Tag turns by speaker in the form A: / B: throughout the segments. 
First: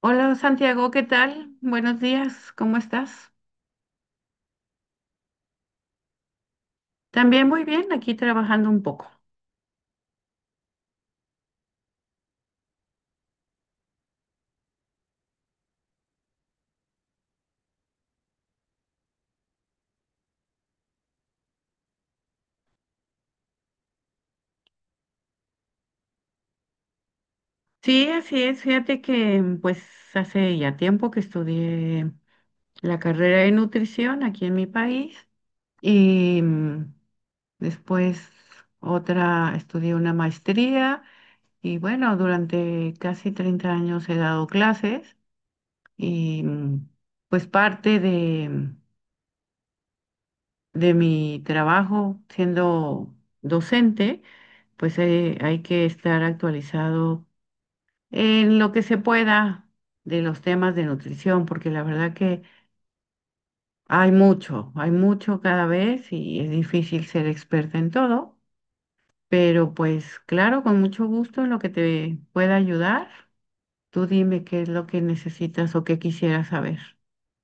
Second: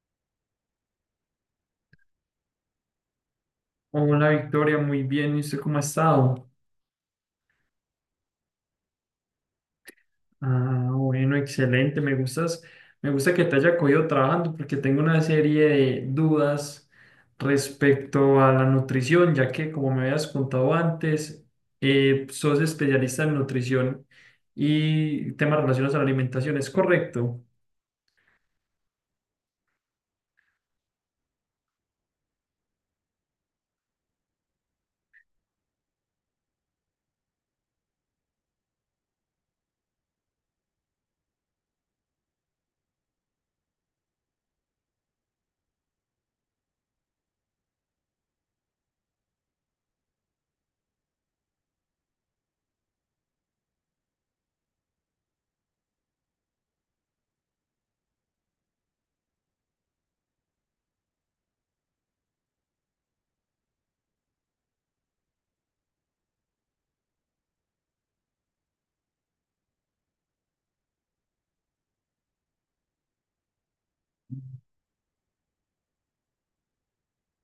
A: Hola Santiago, ¿qué tal? Buenos días, ¿cómo estás?
B: Hola Victoria, muy bien. ¿Y usted cómo ha estado?
A: También muy bien, aquí trabajando un poco.
B: Ah, bueno, excelente. Me gustas, me gusta que te haya cogido trabajando porque tengo una serie de dudas respecto a la nutrición, ya que como me habías contado antes, sos especialista en nutrición y temas relacionados a la alimentación, ¿es correcto?
A: Sí, así es, fíjate que pues hace ya tiempo que estudié la carrera de nutrición aquí en mi país y después estudié una maestría y bueno, durante casi 30 años he dado clases y pues parte de de mi trabajo siendo docente, pues hay que estar actualizado en lo que se pueda de los temas de nutrición, porque la verdad que hay mucho cada vez y es difícil ser experta en todo, pero pues claro, con mucho gusto en lo que te pueda ayudar. Tú dime qué es lo que necesitas o qué quisieras saber.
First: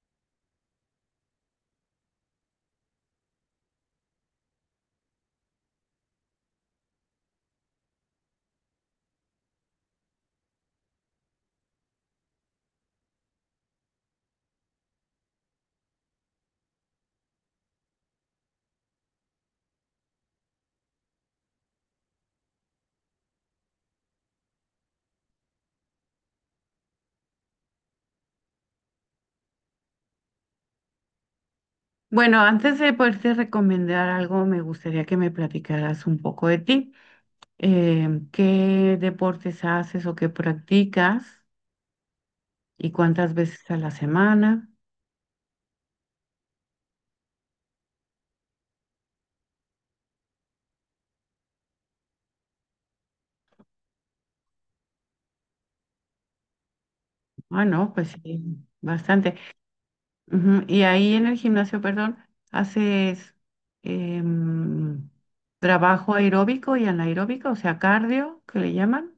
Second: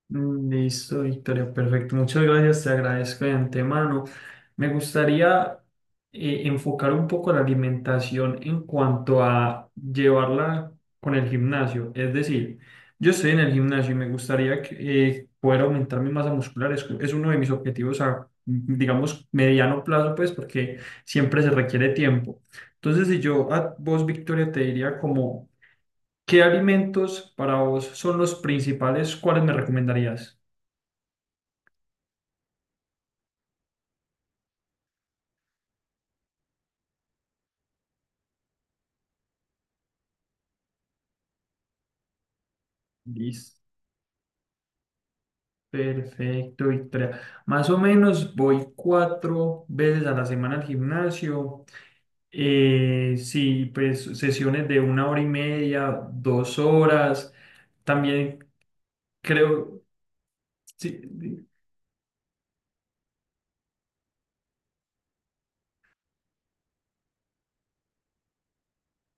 B: Mm, listo, Victoria, perfecto. Muchas gracias, te agradezco de antemano. Me gustaría enfocar un poco la alimentación en cuanto a llevarla con el gimnasio. Es decir, yo estoy en el gimnasio y me gustaría que, poder aumentar mi masa muscular. Es uno de mis objetivos a, digamos, mediano plazo, pues, porque siempre se requiere tiempo. Entonces, si yo a vos, Victoria, te diría como, ¿qué alimentos para vos son los principales? ¿Cuáles me recomendarías?
A: Bueno, antes de poderte recomendar algo, me gustaría que me platicaras un poco de ti. Qué deportes haces o qué practicas y cuántas
B: Listo,
A: veces a la semana.
B: perfecto, Victoria. Más o menos voy cuatro veces a la semana al gimnasio. Sí, pues sesiones de una hora y media, dos horas.
A: Ah, no, pues
B: También
A: sí, bastante.
B: creo,
A: Ujú. Y ahí en el
B: sí,
A: gimnasio, perdón, haces em, trabajo aeróbico y anaeróbico, o sea, cardio, que le llaman.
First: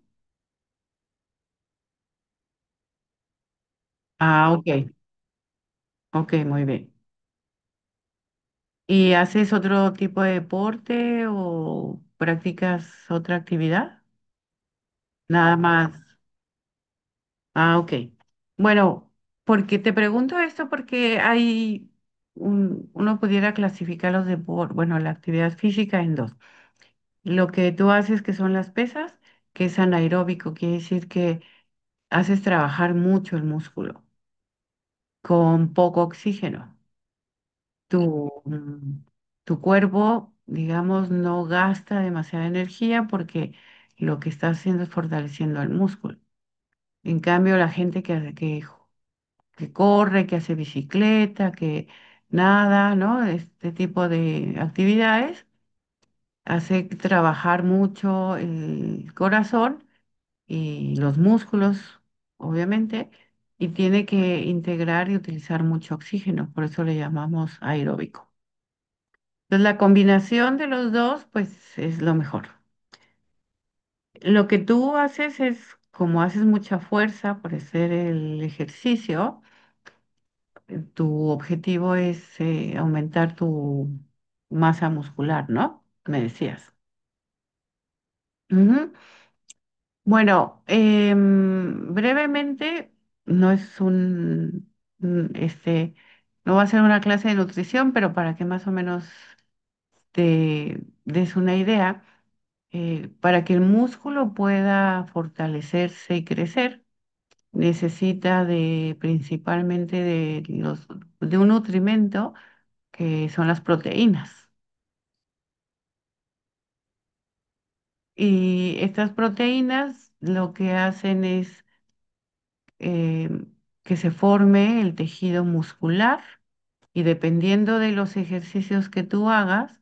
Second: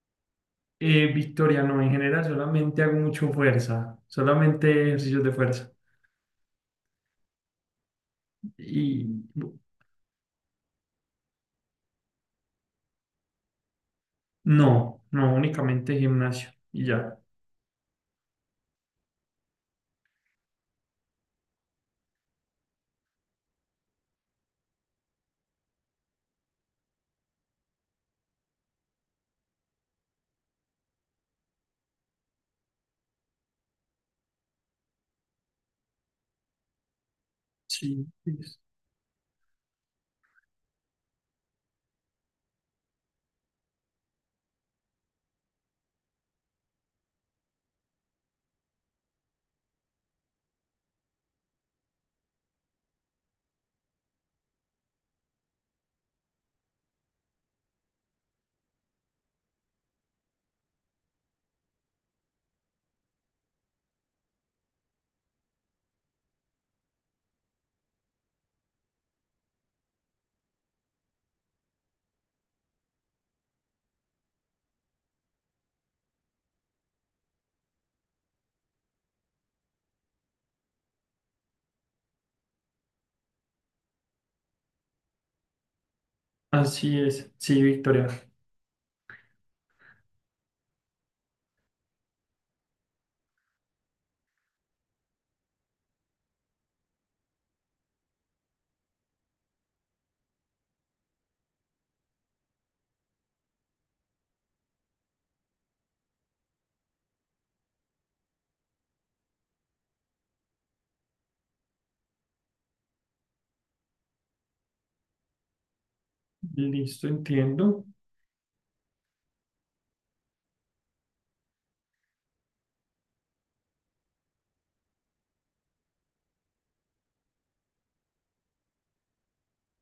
B: Victoria, no, en general solamente hago mucho fuerza,
A: Ah, ok,
B: solamente ejercicios de fuerza.
A: ok, muy bien.
B: Y
A: ¿Y haces otro tipo de deporte o practicas otra actividad?
B: no, no,
A: Nada más.
B: únicamente gimnasio y ya.
A: Ah, ok. Bueno, porque te pregunto esto porque hay uno pudiera clasificar los deportes, bueno, la actividad física en dos. Lo que tú haces que son las pesas, que es anaeróbico, quiere decir que haces trabajar mucho el músculo con poco oxígeno.
B: Sí,
A: Tu,
B: es-
A: mm, Tu cuerpo, digamos, no gasta demasiada energía porque lo que está haciendo es fortaleciendo el músculo. En cambio, la gente que, que corre, que hace bicicleta, que nada, ¿no? Este tipo de actividades hace trabajar mucho el corazón y los músculos, obviamente, y tiene que integrar y utilizar mucho oxígeno, por eso le llamamos aeróbico. Entonces, la combinación de los dos, pues, es lo mejor. Lo que tú haces es, como haces mucha fuerza por hacer el ejercicio, tu objetivo es aumentar tu masa muscular, ¿no? Me decías.
B: Así es. Sí, Victoria.
A: Ujú. Bueno, brevemente, no es un, este, no va a ser una clase de nutrición, pero para que más o menos te des una idea, para que el músculo pueda fortalecerse y crecer, necesita de principalmente de un nutrimento que son las proteínas.
B: Listo, entiendo.
A: Y estas proteínas lo que hacen es eh, que se forme el tejido muscular y dependiendo de los ejercicios que tú hagas,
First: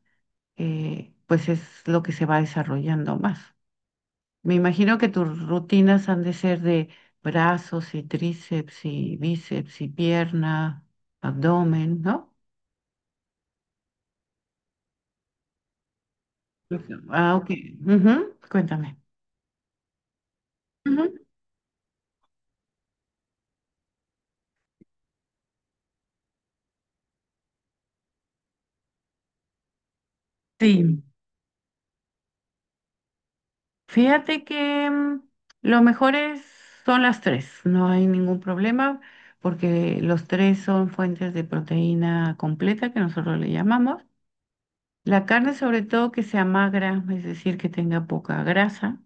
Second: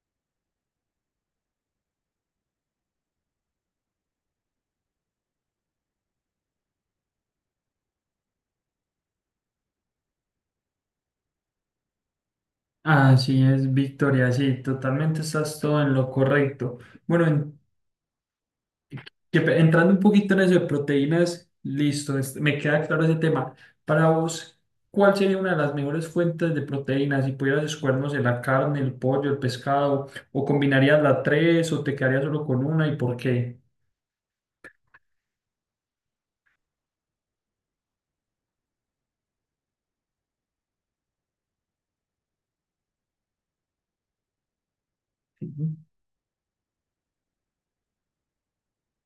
A: pues es lo que se va desarrollando más. Me imagino que tus rutinas han de ser de brazos y tríceps y bíceps y pierna, abdomen, ¿no?
B: Así es, Victoria, sí, totalmente estás todo en lo correcto. Bueno,
A: Ah, ok.
B: en-
A: Ujú, cuéntame.
B: entrando un poquito en eso de
A: Ujú.
B: proteínas, listo, me queda claro ese tema. Para vos, ¿cuál sería una de las mejores fuentes de proteínas? Si pudieras escogernos en la carne, el pollo, el pescado, o
A: Sí.
B: combinarías las tres, o te quedarías solo con una y ¿por qué?
A: Fíjate que lo mejor son las tres, no hay ningún problema porque los tres son fuentes de proteína completa que nosotros le llamamos. La carne
B: Ujú.
A: sobre todo que sea magra, es decir, que tenga poca grasa,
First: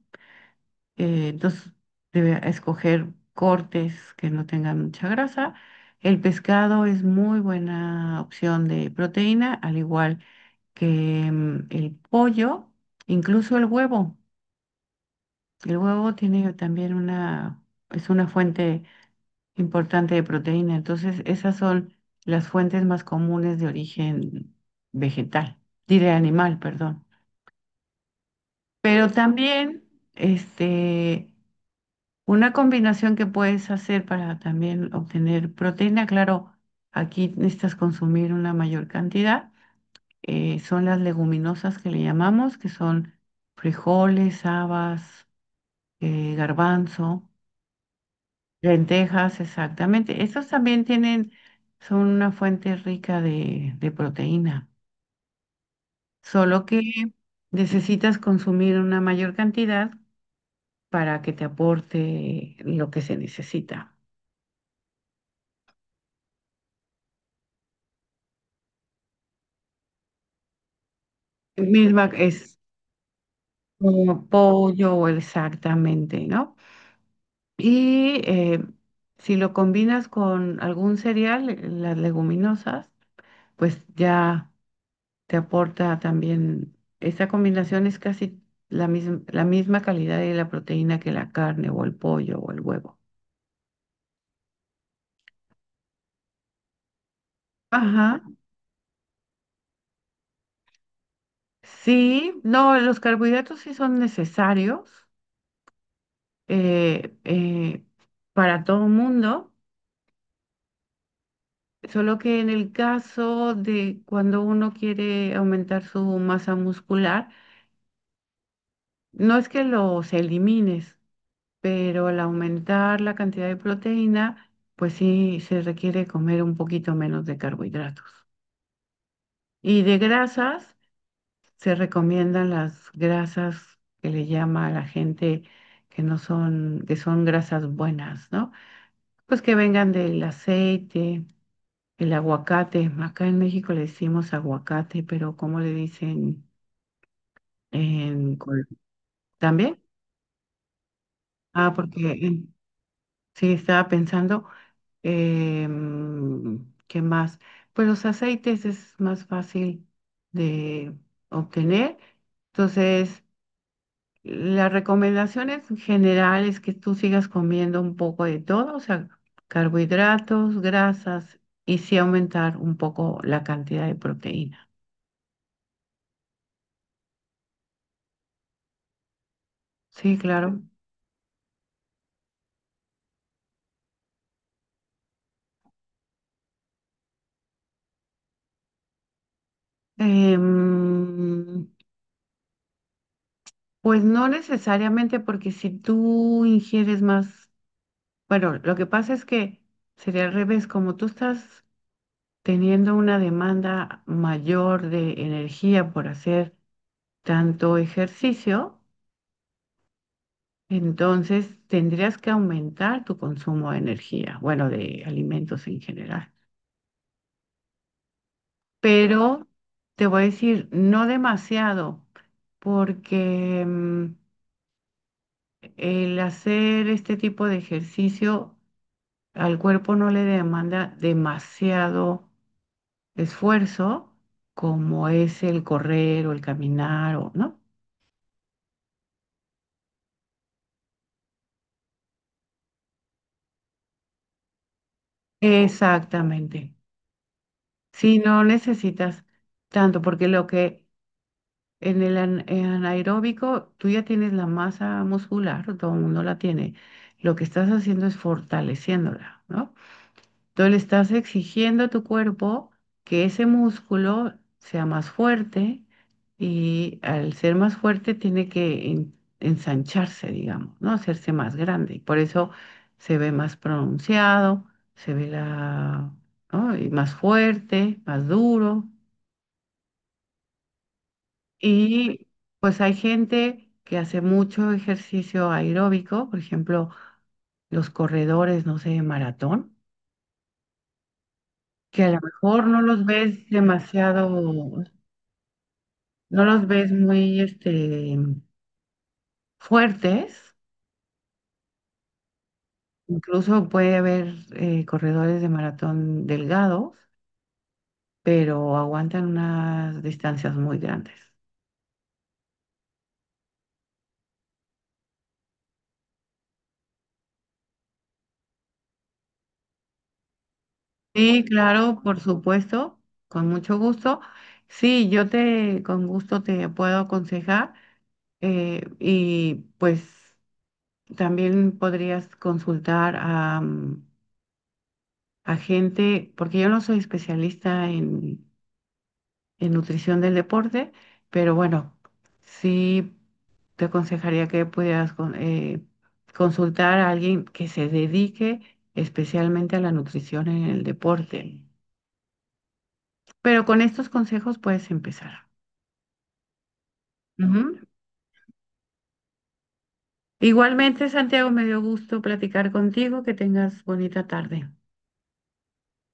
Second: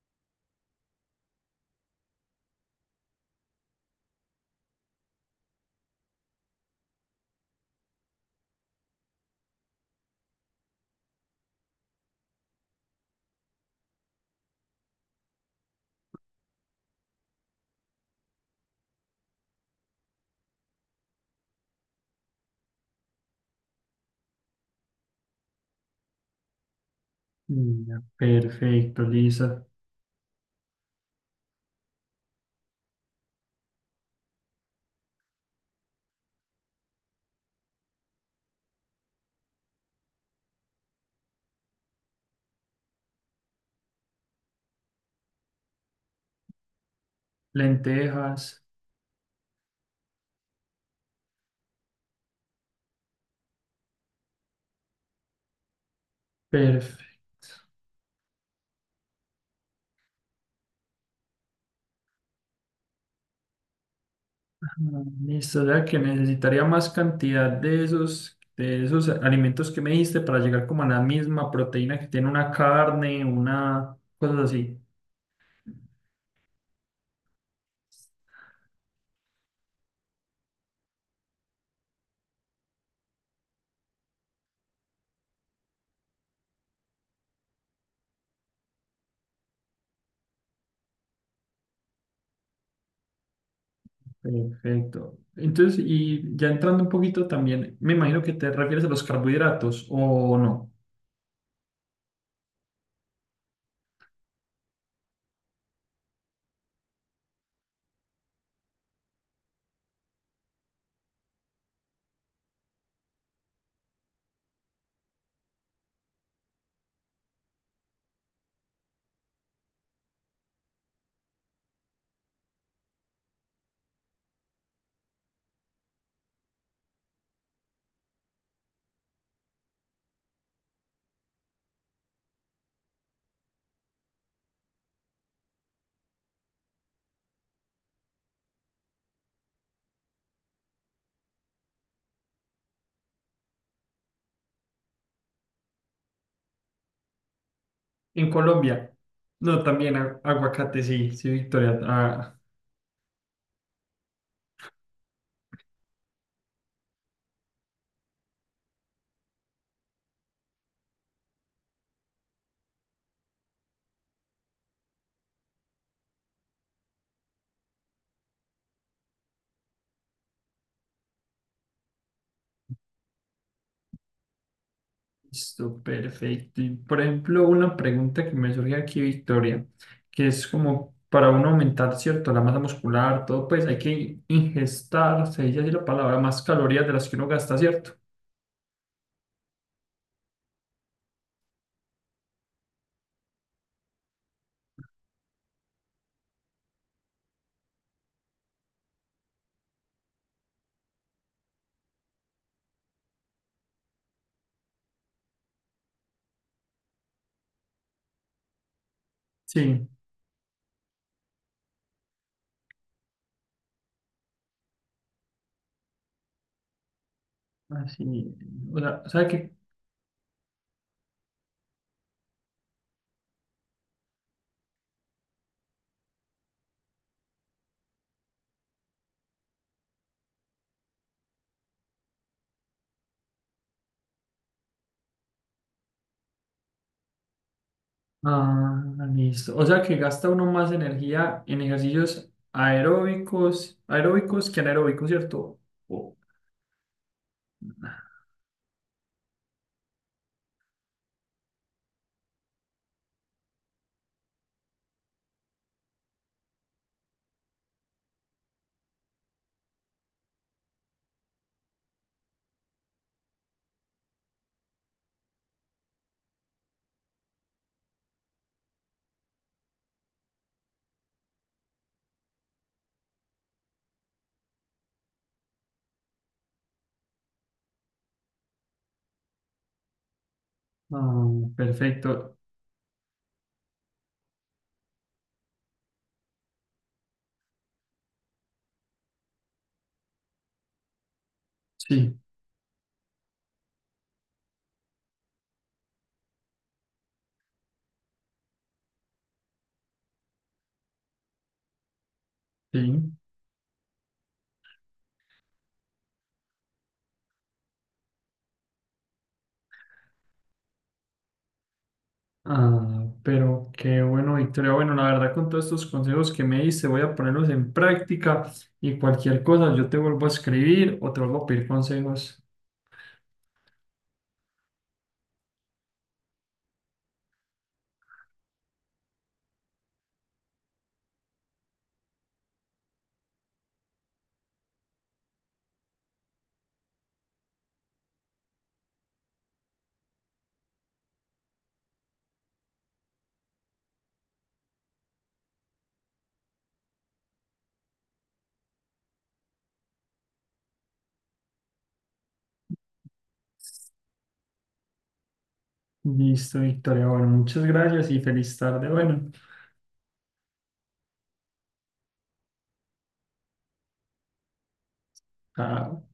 A: entonces debe escoger cortes que no tengan mucha grasa. El pescado es muy buena opción de proteína, al igual que el pollo, incluso el huevo. El huevo tiene también es una fuente importante de proteína, entonces esas son las fuentes más comunes de origen vegetal, diré animal, perdón.
B: Ya, perfecto,
A: Pero
B: Lisa.
A: también, este, una combinación que puedes hacer para también obtener proteína, claro, aquí necesitas consumir una mayor cantidad, son las leguminosas que le llamamos, que son frijoles, habas, garbanzo.
B: Lentejas,
A: Lentejas, exactamente. Estos también tienen, son una fuente rica de proteína, solo que
B: perfecto.
A: necesitas consumir una mayor cantidad para que te aporte lo que se necesita.
B: Ah, listo, o sea que necesitaría más cantidad de esos alimentos que me dijiste para llegar como a la misma proteína
A: Misma
B: que tiene una
A: es
B: carne, una
A: como
B: cosa así.
A: pollo o exactamente, ¿no? Y si lo combinas con algún cereal, las leguminosas, pues ya te aporta también, esta combinación es casi la misma calidad de la proteína que la carne o el pollo o el huevo.
B: Perfecto. Entonces, y ya entrando un poquito también, me
A: Ajá,
B: imagino que te refieres a los carbohidratos o no.
A: sí, no, los carbohidratos sí son necesarios eh, eh, para todo el mundo, solo que en el caso de cuando uno quiere aumentar su masa muscular, no es que los elimines, pero al aumentar la cantidad de proteína, pues sí se requiere comer un poquito menos de carbohidratos. Y de grasas, se recomiendan las grasas que le llama a la gente que son grasas buenas, ¿no? Pues que vengan del aceite, el aguacate. Acá en México le decimos aguacate, pero ¿cómo le dicen
B: En
A: en
B: Colombia, no,
A: también?
B: también aguacate, sí, sí,
A: Ah,
B: Victoria.
A: porque
B: Ah,
A: sí, estaba pensando. ¿Qué más? Pues los aceites es más fácil de obtener. Entonces, la recomendación en general es que tú sigas comiendo un poco de todo, o sea, carbohidratos, grasas y sí aumentar un poco la cantidad de proteína.
B: listo, perfecto. Y por ejemplo, una pregunta que me surge aquí, Victoria,
A: Sí,
B: que es
A: claro.
B: como para uno aumentar, ¿cierto? La masa muscular, todo, pues hay que ingestar, se dice así la palabra, más calorías de las que uno gasta, ¿cierto?
A: Em, pues no necesariamente porque si tú ingieres más, bueno, lo que pasa es que sería al revés, como tú estás teniendo una demanda mayor de energía por hacer tanto ejercicio,
B: Sí,
A: entonces tendrías que aumentar tu consumo de energía, bueno, de alimentos en general.
B: así. O sea
A: Pero
B: que,
A: te voy a decir, no demasiado, porque el hacer este tipo de ejercicio al cuerpo no le demanda demasiado esfuerzo, como es el correr o el caminar, o, ¿no?
B: ah, listo. O sea que gasta uno más energía en ejercicios aeróbicos, aeróbicos que anaeróbicos, ¿cierto? O
A: Exactamente. Si no necesitas tanto, porque lo que en el en anaeróbico tú ya tienes la masa muscular, todo el mundo la tiene. Lo que estás haciendo es fortaleciéndola, ¿no? Tú le estás exigiendo a tu cuerpo que ese músculo sea más fuerte y al ser más fuerte tiene que ensancharse, digamos, ¿no? Hacerse más grande. Y por eso se ve más pronunciado, se ve la, ¿no? Y más fuerte, más duro.
B: ah,
A: Y
B: perfecto.
A: pues hay gente que hace mucho ejercicio aeróbico, por ejemplo, los corredores, no sé, de maratón que a lo
B: Sí,
A: mejor no los ves demasiado, no los ves muy este, fuertes,
B: sí.
A: incluso puede haber corredores de maratón delgados, pero aguantan unas distancias muy grandes.
B: Ah, pero qué bueno, Victoria. Bueno, la verdad, con todos estos consejos que me diste, voy a ponerlos en práctica y cualquier cosa, yo te vuelvo a escribir o te vuelvo
A: Sí,
B: a pedir
A: claro, por
B: consejos.
A: supuesto, con mucho gusto. Sí, yo te, con gusto te puedo aconsejar y pues también podrías consultar a, a gente, porque yo no soy especialista en nutrición del deporte, pero bueno, sí te aconsejaría que pudieras consultar a alguien que se dedique especialmente a la nutrición en el deporte. Pero con estos consejos puedes empezar.
B: Listo, Victoria. Bueno, muchas
A: Ujú.
B: gracias y feliz tarde. Bueno,
A: Igualmente, Santiago, me dio gusto platicar contigo. Que tengas bonita tarde.
B: chao.